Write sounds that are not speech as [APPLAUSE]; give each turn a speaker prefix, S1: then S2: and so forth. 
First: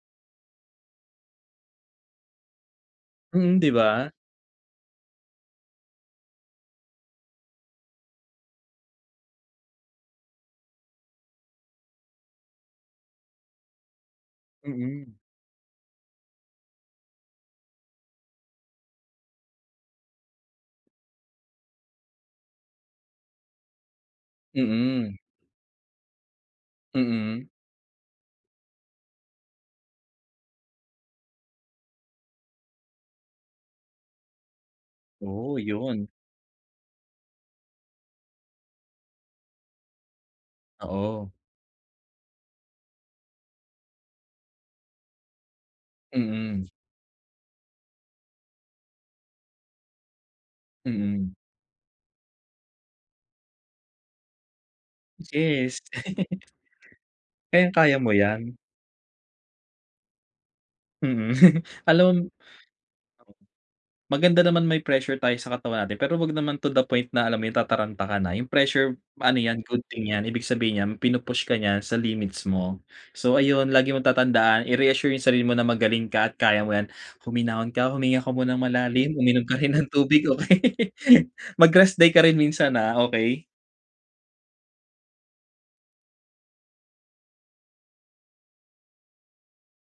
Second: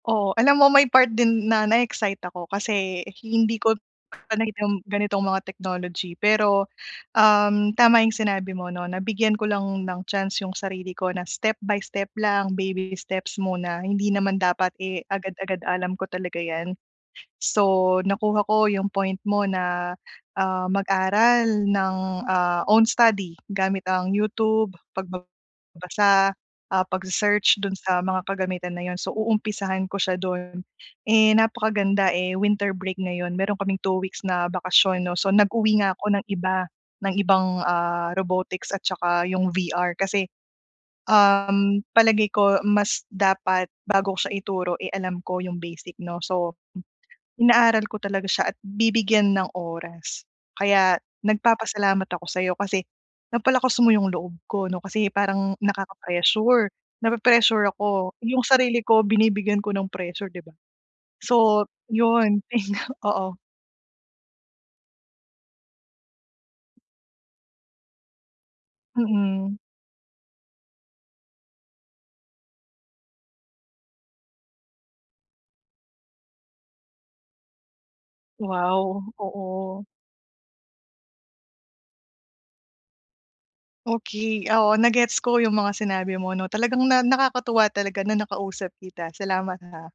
S1: Oo. Alam mo, may part din na na-excite ako, kasi
S2: Mm,
S1: hindi
S2: 'di
S1: ko
S2: ba?
S1: ano yung ganitong mga technology. Pero, um, tama yung sinabi mo 'no, na bigyan ko lang ng chance yung sarili ko na step by step lang, baby steps muna hindi naman dapat, eh,
S2: Mm.
S1: agad-agad alam ko talaga 'yan. So, nakuha ko yung point mo na, ah, mag-aral ng, ah, own study gamit ang YouTube,
S2: Mm.
S1: pagbabasa, ah,
S2: Mm.
S1: pagse-search dun sa mga kagamitan na yun, so, uumpisahan ko siya dun. Eh, napakaganda, eh, winter break ngayon, meron kaming 2 weeks na bakasyon 'no, so,
S2: Oo,
S1: nag-uwi nga
S2: yun.
S1: ako ng iba, ng ibang, ah, robotics at saka yung VR, kasi,
S2: Oo.
S1: um, palagay ko mas dapat bago ko siya ituro, eh, alam ko yung basic 'no? So,
S2: Mm.
S1: inaaral ko talaga siya at bibigyan ng oras. Kaya
S2: Mm.
S1: nagpapasalamat ako sa'yo, kasi napalakas mo yung loob ko 'no, kasi parang
S2: Yes. [LAUGHS]
S1: nakaka-pressure, napre-pressure
S2: Kayang-kaya mo
S1: ako, yung
S2: 'yan.
S1: sarili ko binibigyan ko ng pressure, 'di ba?
S2: Mm.
S1: So,
S2: [LAUGHS] Alam
S1: yun. [SNORTS] Oo.
S2: Maganda naman may pressure tayo sa katawan natin, pero huwag naman to the point na, alam mo yung, tataranta ka na, yung pressure ano
S1: Mm.
S2: yan, good thing yan, ibig sabihin nyan pinu-push ka niyan sa limits mo. So, ayun lagi mong tatandaan i-reassure yung sarili mo na magaling ka at kaya mo yan, huminahon ka, huminga ka munang
S1: Wow.
S2: malalim, uminom ka rin
S1: Oo.
S2: ng tubig, okey? [LAUGHS] Mag rest day ka rin minsan, ah, okey?
S1: Okey. Oo, na gets ko yung mga sinabi mo 'no. Talagang na nakakatuwa talaga na nakausap kita. Salamat, ah.